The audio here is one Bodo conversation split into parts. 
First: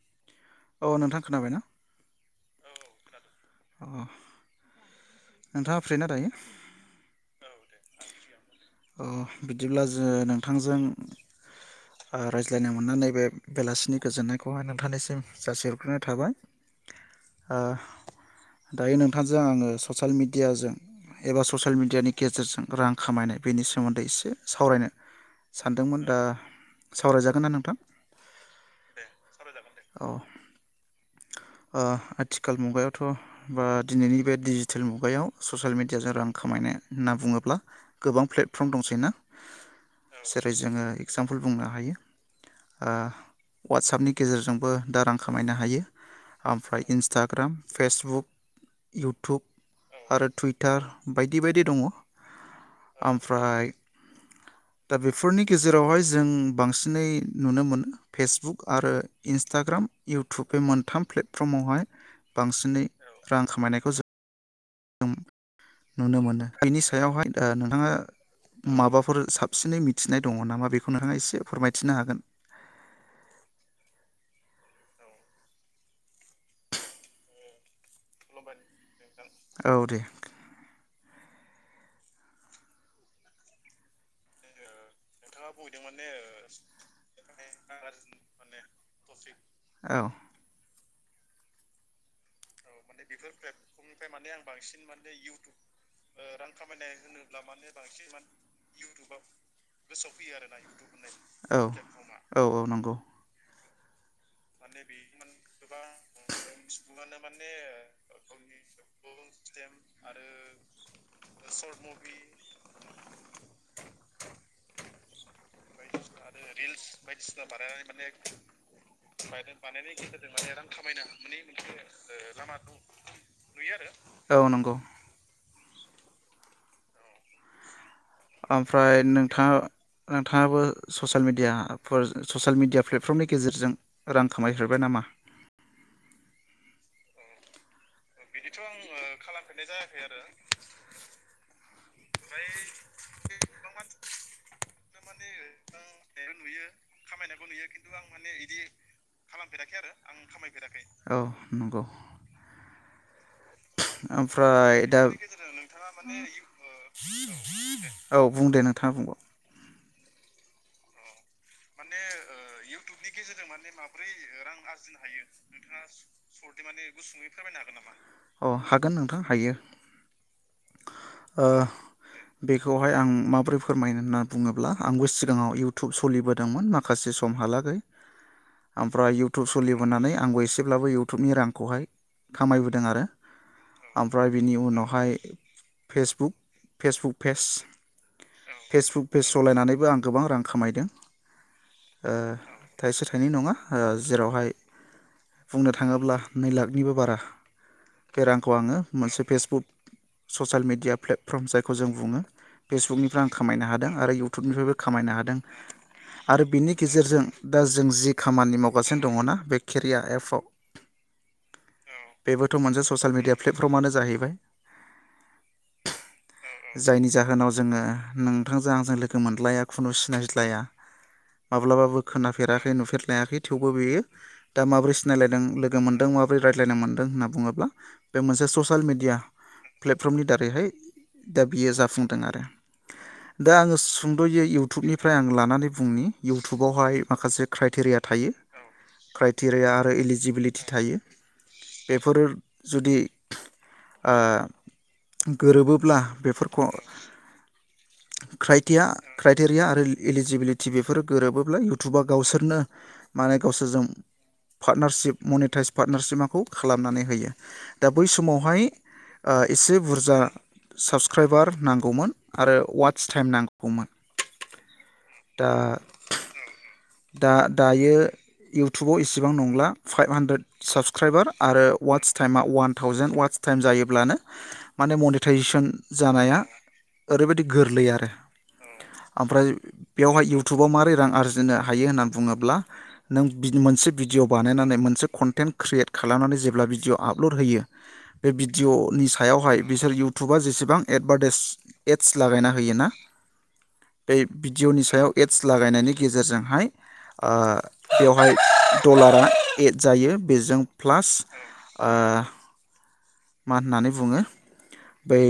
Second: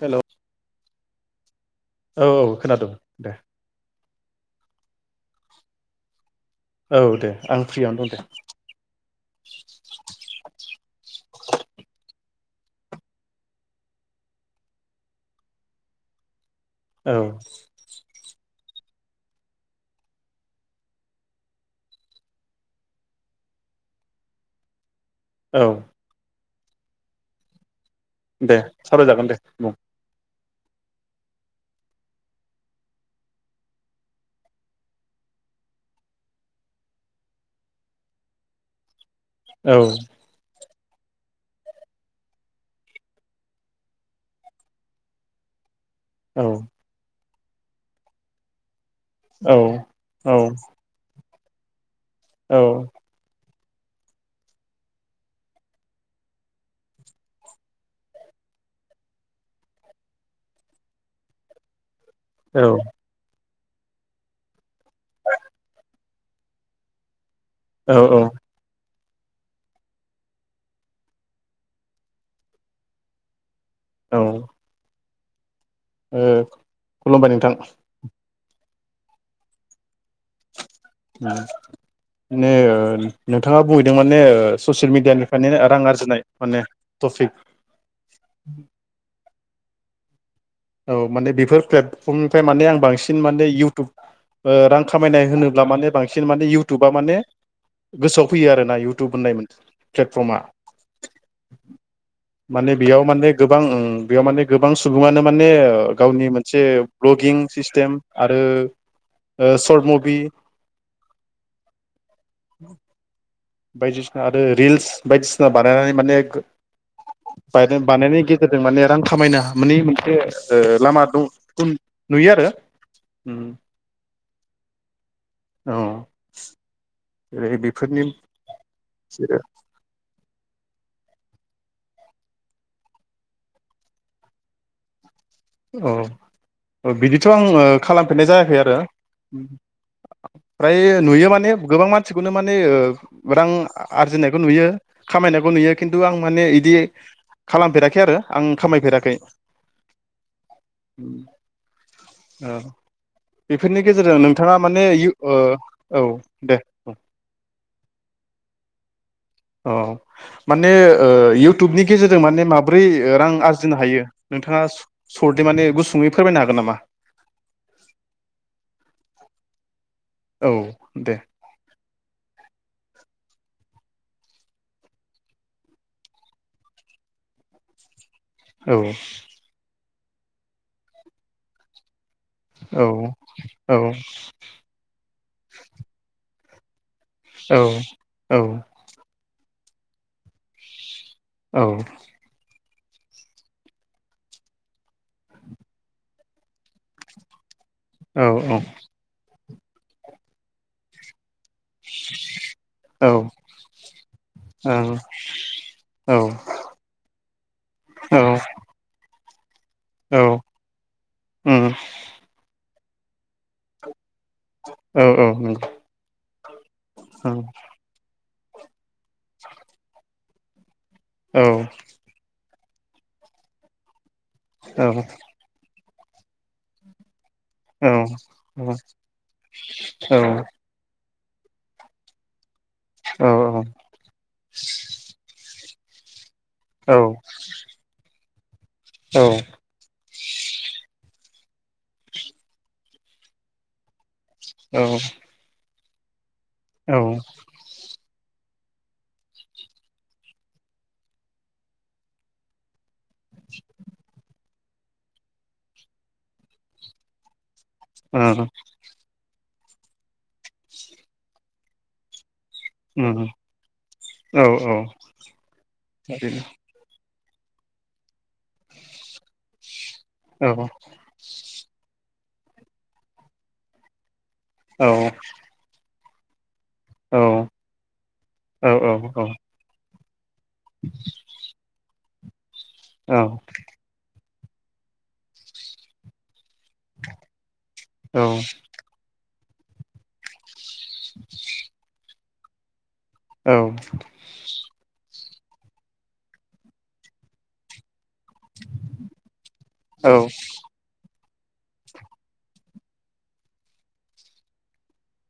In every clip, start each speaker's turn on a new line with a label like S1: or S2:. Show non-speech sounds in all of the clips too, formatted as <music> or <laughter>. S1: हेलौ
S2: औ नोंथां खोनाबाय ना?
S1: औ औ खोनादों दे।
S2: अ नोंथाङा फ्रिना दायो।
S1: औ दे आं फ्रियावनो दं
S2: <inaudible> अ बिदिब्ला जोङो नोंथांजों ओ रायज्लायनो मोननानै बे बेलासिनि गोजोननायखौहाय नोंथांनिसिम जासिहरग्रोनाय थाबाय।
S1: औ
S2: ओ दायो नोंथांजों आङो ससेल मिडियाजों एबा ससेल मिडियानि गेजेरजों रां खामायनाय बेनि सोमोन्दै एसे सावरायनो
S1: औ
S2: सानदोंमोन दा सावरायजागोन ना नोंथां?
S1: दे सावरायजागोन दे बुं।
S2: औ ओ आथिखाल मुगायाव थ' बा दिनैनि बे डिजिटेल मुगायाव ससियेल मिडियाजों रां खामायनाय होनना बुङोब्ला गोबां प्लेटफरम दंसै ना? औ जेरै जोङो एगजामपोल बुंनो हायो ओ वाटसापनि गेजेरजोंबो दा रां खामायनो हायो।
S1: औ
S2: आमफ्राय इन्स टाग्राम फेसबुक इउटुब
S1: औ
S2: आरो
S1: औ
S2: टुइटार बायदि बायदि दङ'। आमफ्राय दा बेफोरनि गेजेरावहाय जों बांसिनै
S1: औ
S2: रां खामायनायखौ जो जों नुनो मोनो बिनि सायावहाय दा नोंथाङा
S1: औ
S2: माबाफोर फोर साबसिनै मिथिनाय दङ' नामा बेखौ नोंथाङा एसे फोरमायथिनो हागोन
S1: औ ओम खुलुमबाय नोंथां
S2: औ दे
S1: <inaudible> सेल मिडियानिफ्राय रां आरजिनाय माने टपिक
S2: औ
S1: औ माने बेफोर प्लेटफ्रमनिफ्राय माने आं बांसिन माने इउटुब ओ रां खामायनाय होनोब्ला माने बांसिन इउटुबा माने गोसोयाव फैयो आरोना इउटुब होननाय मोन प्लेटफ्रमा
S2: औ औ औ
S1: माने
S2: नंगौ
S1: बेयाव माने गोबां ओ बेयाव माने गोबां सुबुंआनो माने गावनि मोनसे भ्लगिं सिस्टेम आरो सर्ट मुभि बायदिसिना आरो रिल्स बायदिसिना बानायनानै माने बानायनायनि गेजेरजों माने रां खामायना माने मोनसे लामा दं उन
S2: <unintelligible> औ नंगौ
S1: औ <unintelligible>
S2: ओमफ्राय नोंथाङा नोंथाङाबो social media for social media प्लेटफर्मनि गेजेरजों रां खामायहरबाय नामा
S1: औ बिदिथ' आं खालामफेरनाय जायाखै आरो फ्राय नुयो माने गोबां मानसिखौनो माने रां आरजिनायखौ नुयो खामायनायखौ नुयो खिन्थु आं माने इदि खालामफेराखै आरो आं खामायफेराखै
S2: औ नंगौ
S1: औ बेफोरनि गेजेरजों नोंथाङा
S2: ओमफ्राय
S1: माने
S2: दा
S1: ओ औ दे
S2: <unintelligible> औ बुंदों नोंथाङा बुंबाव
S1: औ माने इउटुबनि
S2: माने
S1: गेजेरजों माब्रै
S2: इउटुबनि
S1: रां
S2: गेजेरजों माने
S1: आरजिनो हायो
S2: माब्रै रां
S1: नोंथाङा
S2: आरजिनो हायो
S1: सर्टै माने
S2: नोंथाङा
S1: गुसुङै फोरमायनो हागोन
S2: सर्ट
S1: नामा
S2: माने गुसुङै फोरमायनो हागोन नामा अ हागोन नोंथाङ हायो
S1: औ दे
S2: ओ बेखौहाय आं माबोरै फोरमायनो होनना बुङोब्ला आंबो सिगाङाव इउटुब सलिबोदों दोंमोन माखासे समहालागै
S1: औ
S2: ओमफ्राय इउटुब सोलि मोननानै आंबो एसेब्लाबो इउटुबनि रांखौहाय खामायबोदों
S1: औ
S2: आरो
S1: औ
S2: ओमफ्राय बिनि उनावहाय फेसबुक फेसबुक पेज
S1: औ औ
S2: फेसबुक पेज सलायनानैबो आं गोबां रां खामायदों।
S1: औ
S2: ओ थाइसे थाइनै नङा जेरावहाय बुंनो थाङोब्ला नै लाखनिबो बारा बे
S1: औ
S2: रांखौ आङो मोनसे Facebook social media platform जायखौ जों बुङो
S1: औ
S2: फेसबुकनिफ्राय आं खामायनो हादों आरो इउटुबनिफ्रायबो
S1: औ
S2: खामायनो हादों। आरो बिनि गेजेरजों दा जों जि खामानि मावगासिनो दं। दङना बे केरिया
S1: औ
S2: एपआव
S1: उम
S2: बेबोथ' मोनसे ससियेल मिडिया्लेटफर्मानो जाहैबाय।
S1: औ औ नंगौ
S2: जायनि
S1: औ
S2: जाहोनाव जोङो थां जां लोगो मोनलाया खुनु सिनाय जाया।
S1: औ
S2: माब्लाबाबो खोनाफेराखै रे नुफेर लायाखै थेवबो बेयो दा
S1: औ
S2: माबोरै
S1: औ
S2: सिनायलायदों। मोनदों माबोरै रायज्लायनो मोनदों होन बुङोब्ला बे मोनसे ससियेल म मिडिया प्लेटफर्मनि दारैहाय दा बियो जाफुंदों आरो दा आङो सुंद'यो इउटुबनिफ्राय आं लानानै बुनि इउटुबावहाय माखासे क्राइटेरिया थायो।
S1: औ
S2: क्राइटेरिया आरो इलिजिबिलिटि थायो। बेफोरो जुदि ओ
S1: औ
S2: गोरोबो ब्ला बेफोर
S1: औ
S2: क्राइटिया क्राइटेरिया आरो इलिजिबिलिट टिभिफोर गोरोबोब्ला इउटुबा गावसोरनो माने गावसोरजों पार्टनारशिप मनिटाइस पार्टनारशिपाखौ खालामनानै होयो । दा बै
S1: ओ
S2: समावहाय ओ एसे बुरजा साबसक्राइबार नांगौमोन आरो ववाट्च
S1: उम
S2: टाइम नांगौमोन
S1: औ
S2: ।
S1: <unintelligible>
S2: दा-दायो इउटुबाव इसेबां नंला । फाइभ हान्ड्रेद
S1: औ
S2: साब्क्राइबार आरो ववाट्स टाइमा अवान थावजेेन अवाट्स टाइम जायोब्लानो
S1: औ
S2: माने मनेटाइजेसन जानाया
S1: औ
S2: ओरैबायदि गोरलै आरो
S1: औ औ
S2: ओमफ्राय बेवहाय इउ टुबाव मारै रां आरजिनो हायो होनना बुङोब्ला नों बिद मोनसे बिद भिडिअ बानायनानै मोनसे कनटेन्ट क्रियेट खालामनानै जे ब्ला भिडिअ आपल'ड होयो बे भिडिअनि सा सायावहाय बिसोर इउटुबा जेसेबां एडभार्टाइस एड्स लागायना होयोना
S1: औ।
S2: बे भिडिअ'नि सायाव एद्स लागायनायनि गेजेरजोंहाय ओ बेवहाय डलारा एड जायो बेजों प्लास ओ मा होननानै बुङो बै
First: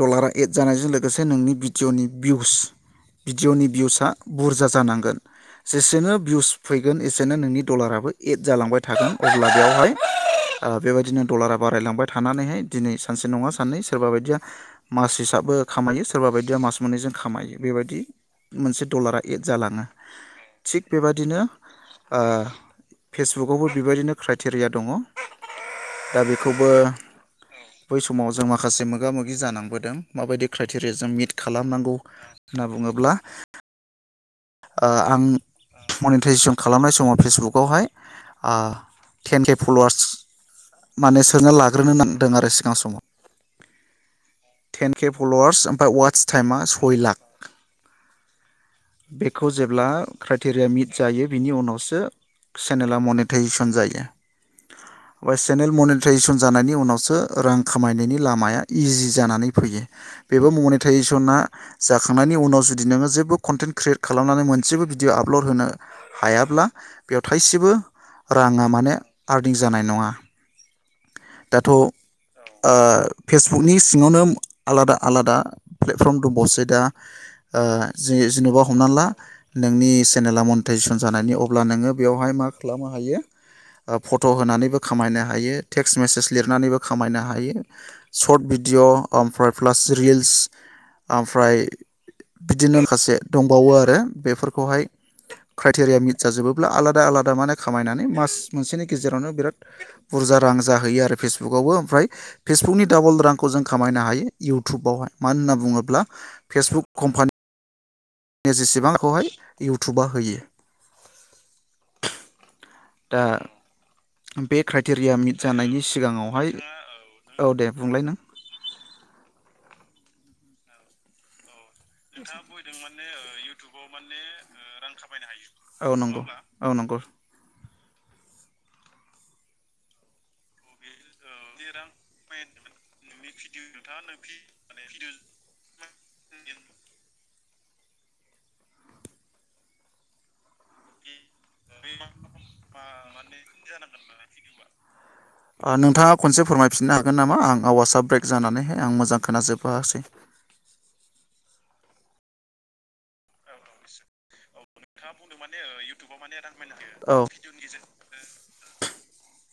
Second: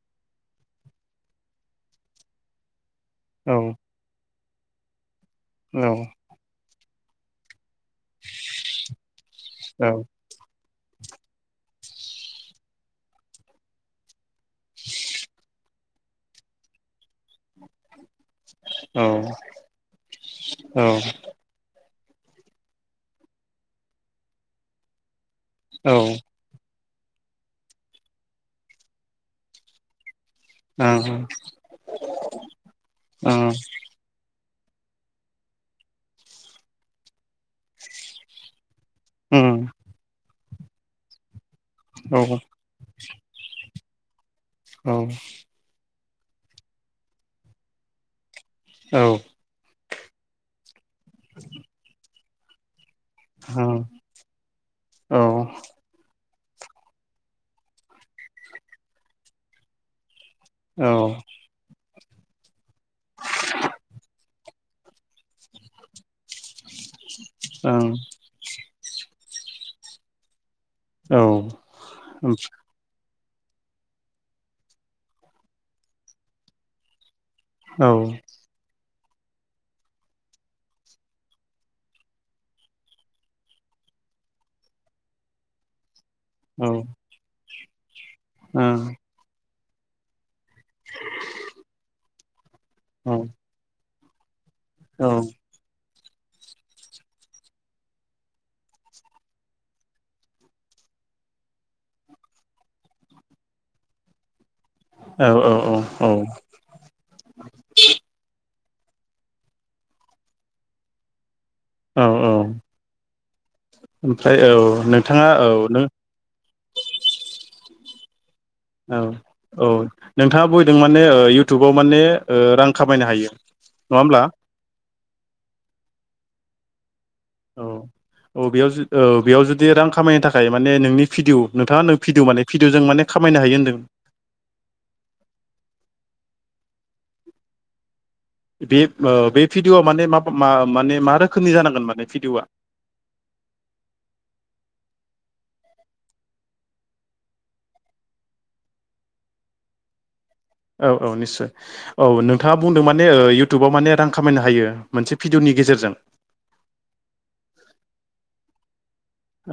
S2: डलारा एड जानायजों लोगोसे नोंनि भिडिअ'नि बिउस भिडिअनि बिउसआ बुरजा जानां जेसेनो बिउस फैगोन एसेनो नोंनि डलाराबो एड जालांबाय थागोन। अब्ला बेयावहाय ओ बेबायदिनो डलारा बारायलांबाय थानानैहाय दिनै सानसे नङा साननै सोरबा बायदिया मास हिसाबो। खामायो सोरबा बायदिया मास मोननैजों खामायो बेबायदि मोनसे डलारा एद जालाङो थिग बेबादिनो ओ फेसबुकआवबो बेबायदिनो क्राइटेरिया दङ। दा
S1: औ
S2: बेखौबो बै समाव जों माखासे मोगा <unintelligible> जानांबोदों। माबायदि क्राइटेरियाजों मिट
S1: औ
S2: खालामनांगौ होनना बुङोब्ला
S1: औ ओं
S2: ओ आं मनिटाइजेसन खालामनाय समाव फेसबुक <unintelligible>
S1: ओं उम
S2: टेन केे फलवार्स माने सोना <unintelligible> <unintelligible>
S1: औ
S2: नांदों आरो सिगां समाव।
S1: औ
S2: टेन केे
S1: ओं
S2: फल'वार्स ओमफ्राय वाट्स टाइमा सय लाख।
S1: औ
S2: बेखौ जेब्ला क्राइटेरिया मिट जायो बिनि उनावसो चेनेल <unintelligible> मनिटायजिचन जायो सेनेल मनिटायजिचन जानायनि उनावसो रां खामायनायनि लामाया इजि जानानै फैयो। बेबो
S1: ओं
S2: मनिटाइजेसना जाखांनायनि उनाव जुदि नों जेबो कन्टेन्ट क्रियेट खालामनानै मोनसेबो भिडिय' आपल'ड होनो हायाब्ला बेयाव थाइसेबो
S1: औ
S2: राङा माने आर्निं जानाय नङा।
S1: औ ओं औ
S2: दाथ' ओ फेसबुकनि सिङावनो आलादा आलादा प्लेटफर्म दंबावसै दा। ओ जे- जेने'बा हमना ला नोंनि चेनेला मनिटाइजेसन जानायनि अब्ला नोङो बेवहाय मा खालामनो हायो फट' होनानैबो खामायनो हायो टेक्स टेक्स मेसेज लिरनानैबो खामायनो हायो। शर्ट भिडिअ ओमफ्राय प्लास रिल्स ओमफ्राय बिदिनोखासे आरो बेफोर खौहाय क्राइटेरिया मि जाजोबोब्ला आलादा आलादा माने खामायनानै मास मोनसेनि गेजेरावनो बिराद बुरजा रां जाहैयो आरो फेसबुकआवबो ओमफ्राय फेसबुकनि डाबल रांखौ जों खामायनो हायो इउटुबावहाय मानो होनना बुङोब्ला
S1: औ
S2: फेसबुक कम्पानि <unintelligible> जेसेबांखौहाय इउटुबा होयो।
S1: औ औ
S2: दा
S1: ओमफ्राय औ
S2: बे क्राइटेरिया
S1: नोंथाङा
S2: मिट
S1: औ
S2: जानायनि
S1: नों
S2: सिगाङावहाय औ दे बुंलाय नों
S1: औ औ नोंथाङा बयदों माने ओ इउटुबाव माने ओ
S2: नोंथाङा
S1: रां
S2: बैदों
S1: खामायनो
S2: माने
S1: हायो
S2: इउथुबाव
S1: नङा
S2: माने
S1: होमब्ला
S2: रां खामायनो हायो औ नंगौ औ नंगौ
S1: औ औ बेयावजु औ बेयावजुदि रां खामायनो थाखाय माने नोंनि भिडिअ नोंथाङा नों भिडिअ माने भिडिअजों माने खामायनो हायो होनदों। बे ओ बे भिडिअआ माने मा पो माने मा रो खोमनि जानांगोन माने भिडिअवा?
S2: ओह नोंथाङा खनसे फोरमायफिननो हागोननामा आं आवासआ ब्रेक जानानैहाय आं मोजां खोनाजोबबासै।
S1: औ औ निस्सय औ नोंथाङा बुंदों माने इउटुबाव माने रांखामायनो हायो।
S2: नोंथाङा
S1: मोनसे भिडिअ'नि
S2: बुंनोमाने ओह
S1: गेजेरजों
S2: इउटुबाव माने रांखामायनो हायो औ भिअनि गेजेरजों।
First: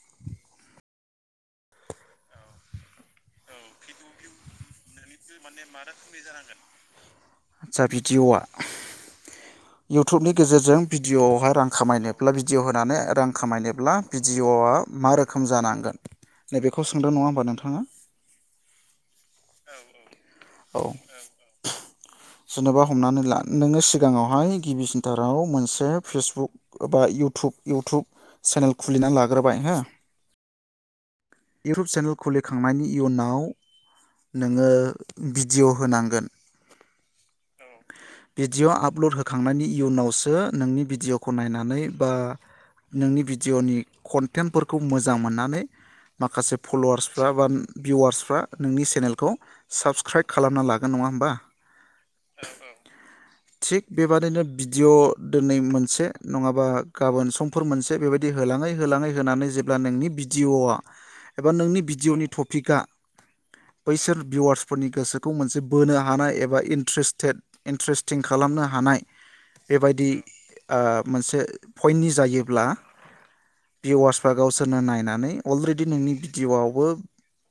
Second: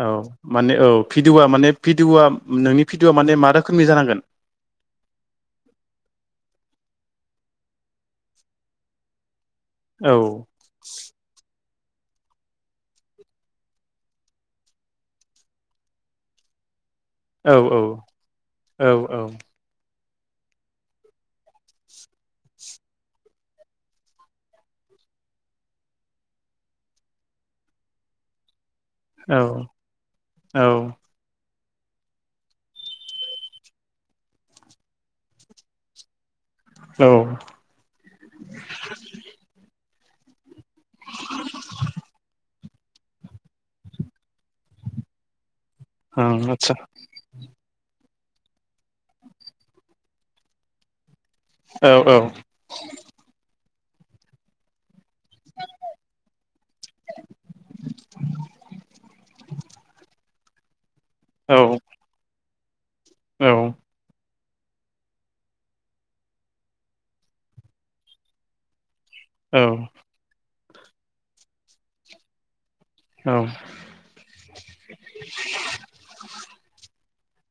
S1: औ माने औ भिडिअआ माने भिडिअआ नोंनि भिडिअआ माने मारोखोमनि जानांगोन।
S2: <unintelligible> माने मारोखोमनि जानांगोन। आचचा भिडिअवा।
S1: औ
S2: इउटुबनि गेजेरजों भिडिअ आवहा रां खामायनोब्ला भिडिअ होनानै रां खामायनोब्ला भिडिअआ मारोखोम जानांगोन नैबे
S1: औ औ औ औ।
S2: औ जेनेबा हमनानैला नोङो सिगाङाव हायो गिबिसिनथाराव मोनसे फेसबुक ओबा इउथुब इउटुब चेनेल। खुलिना लाग्रोबाय
S1: औ
S2: हो।
S1: औ
S2: इउटुब चेनेल खुलिखांनायनि इयुनाव नोङो बिडिय होनांगोन।
S1: औ ओं
S2: औ बिडिअ आपलद हो नि इयुनावसो नोंनि बिडियखौ नायनानै बा नोंनि बिडिअनि कनटेन्टफोरखौ मोजां मोननानै माखासे
S1: आदसा
S2: फलवार्सफ्रा बा भिवार्स फ्रा नोंनि चेनेलखौ साबसक्राइब खालामना लागोन नङाहोमबा।
S1: औ औ
S2: थिग बेबादिनो भिडिअ दोनै मोनसे नङाबा गाबोन समफोर मोनसे बेबायदि होलाङै होलाङै होनानै जेब्ला नोंनि बि जिअ आ एबा
S1: औ
S2: नोंनि बिडिअनि थब फिका
S1: औ
S2: भिवार्सफोरनि गोसोखौ मोनसे बोनो हानाय एबा इन्थ्रारेसतेथ इन्थ्रारेस्टिं खालामनो हानाय बेबायदि ओह मोनसे फयनि जायोब्ला
S1: औ
S2: भिवार्सफ्रा गावसोरनो नायनानै अलरेडि नोंनि भिडिअ आवबो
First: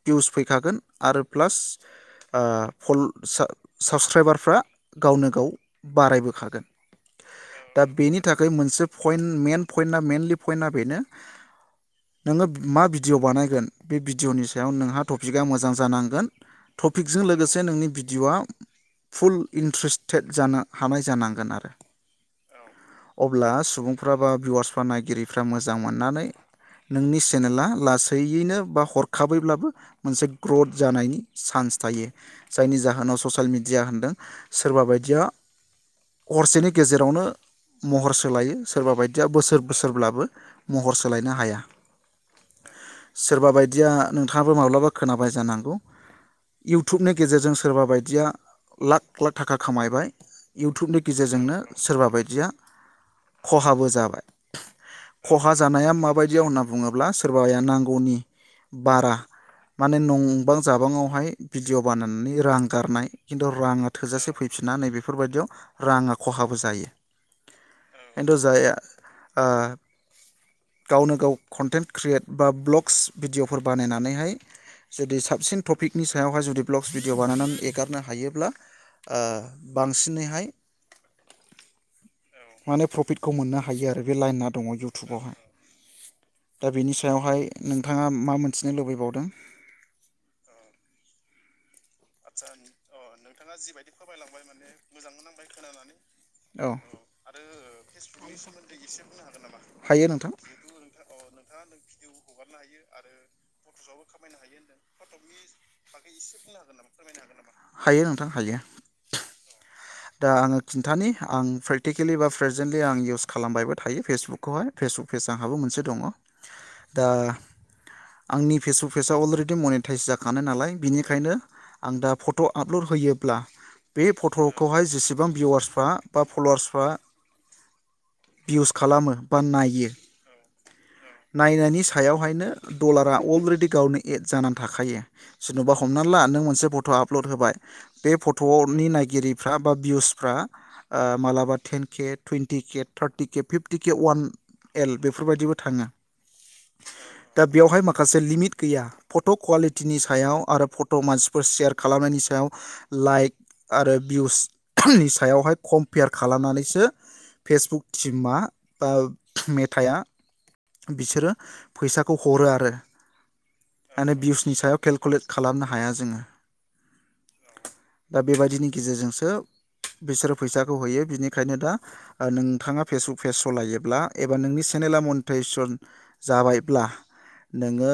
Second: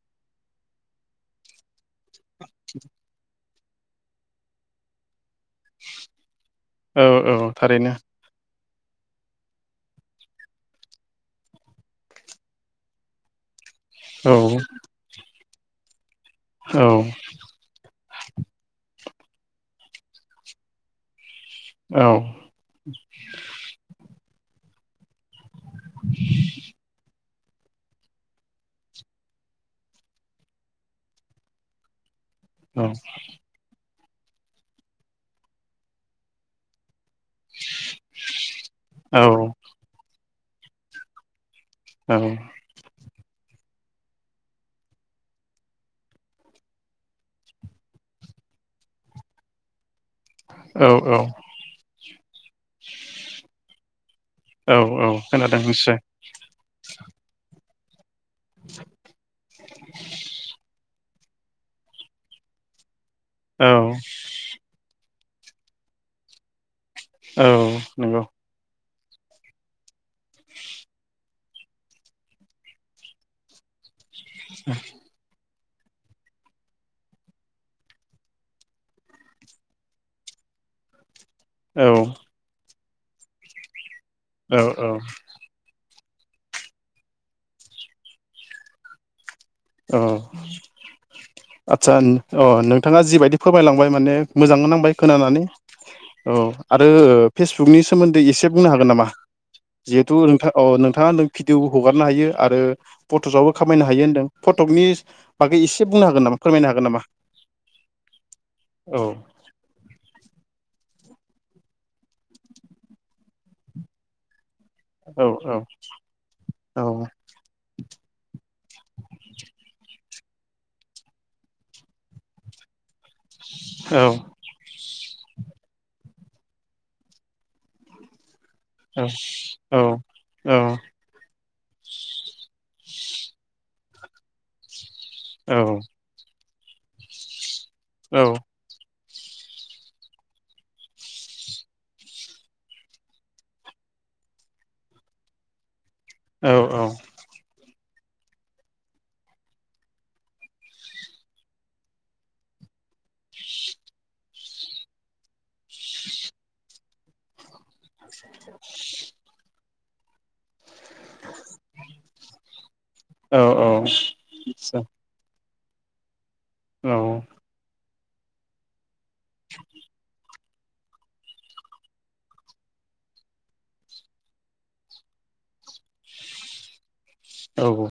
S2: भिउस फैखागोन आरो प्लास ओ फल सो साबसक्राइबारफ्रा गावनो गाव बारायबोखागोन।
S1: औ औ थारैनो
S2: से बे पइन्ट मेन पइन्ट मेनलि पइन्टआ बेनो नोङो मा भिडिअ' बानायगोन बे
S1: औ
S2: भिडिय'नि सायाव नोंहा टपिक आ मोजां जानांगोन।
S1: औ
S2: टपिकजों लोगोसे नोंनि भि डिअवा फुल इन्ट्रेस्टेड जाना‌ हानाय जानां गोन आरो
S1: औ
S2: औ अब्ला सुबुंफ्राबा भिवार्सफा नायगिरि फ्रा मोजां मोननानै नोंनि चेनेला लासैयैनो बा हरखाबैब्लाबो मोनसे ग्रथ जानायनि चान्स थायो। जायनि जाहोनाव ससायेल मिडिया होनदों सोरबा बायदिया हरसेनि गेजेर रावनो महर सोलायो सोरबा बायदिया बोसोर बोसोरब्लाबो महर सोलायनो हाया। सोरबा बाय दिया नोंथाङाबो माब्लाबा खोनाबाय जानांगौ इउटुबनि गेजेरजों सोरबा बायदिया लाख लाख थाखा खामायबाय।
S1: औ
S2: इउटुबनि गेजेरजोंनो सोरबा बाय दिया खहाबो जाबाय।
S1: औ
S2: खहा
S1: खोनादों
S2: जानाया
S1: निस्सय
S2: माबायदियाव होनना बुङोब्ला सोरबाया नां गौनि बारा माने नंबां जाबांङावहाय। भिडिअ' बानायनानै रां गारनाय। खिन्थु
S1: औ
S2: रांङा थोजासे फैफिना नैबे। बेफोरबायदियाव राङा खहाबो जायो।
S1: औ नोंगौ।
S2: खिन्थु जाया ओ गावनो गाव कन्टेन्ट क्रियेट बा ब्लग्स भिडिअफोर बानायनानै। नै जुदि साबसिन। टपिकनि सायावहाय जुदि ब्लगस भिडिअ बानायनानै एगारनो हायोब्ला ओ बांसिनैहाय
S1: औ।
S2: माने प्रफिटखौ मोननो हायो आरो। बे लाइना दङ
S1: औ
S2: इउटुबावहाय। दा बेनि सायावहाय नोंथाङा मा मोनथिनो लुबैबावदों।
S1: औ। आदसा अ नोंथाङा जिबायदि फोरमायलांबाय माने, मोजां नांबाय खोनानानै। औ आरो फेसबुकनि सोमोन्दै एसे बुंनो हागोन नामा? जिहेथु नोंथां अ नोंथाङा नों भिडिअ हगारनो हायो, आरो- फट'सआवबो खामायनो हायो होन्दों। फटकनि बागै इसो
S2: हायो नोंथां हायो।
S1: औ
S2: दा आङो खिन्थानि आं प्रेकटिकेलि बा प्रेजेन्टलि आं इउस खालामबायबो थायो फेसबुक। खौहाय फेसबुक
S1: औ
S2: पेज आंहाबो मोनसे दङ
S1: औ
S2: दा आंनि फेसबुक पेज आ अलरेडि मनिटाइस जाख खानो नालाय बिनिखायनो आं दा फट' आपल'ड होयो। ब्ला
S1: औ
S2: बे फट'। खौहाय जेसेबां भिवार्सफ्रा बा फलवार्सफ्रा। भिउस खालामो बा नायो
S1: औ-औ-औ।
S2: नायनायनि सायावहायनो डलारा अलरेडि गावनो एड जानानै थाखायो।
S1: औ
S2: सोरन'बा हमनानै ला नों मोनसे फट' आपल'ड होबाय। बे
S1: औ
S2: फट'नि नाय गगिरिब। फ्रा बा भिउसफ्रा मालाबा ten K twenty K thirty K fifty K अवान एल बेफोरबायदिबो थाङो।
S1: औ-औ।
S2: दा बेवहाय माखासे लिमिट गैया फट' कुवालिटिनि सायाव आरो, फट' मानसिफोर सेयार खालामनायनि सायाव लाइक आरो भिउसनि ओहोम सायावहाय। कम्पेयार खालामनानैसो फेसबुक सिमा बा मेद थाया बिसोरो फैसाखौ हरो आरो।
S1: औ औ
S2: माने भिउसनि सायाव
S1: आदसा।
S2: केलकुलेट खालामनो हाया जोङो।
S1: औ।
S2: दा बेबादिनि गेजेजोंस सो बिसोरो फैसाखौ होयो बिनिखायनो दा ओ नोंथाङा फेसबुक पेज सलायोब्ला एबा नोंनि चेनेला मनिटायसन जाबायब्ला
S1: औ
S2: नोङो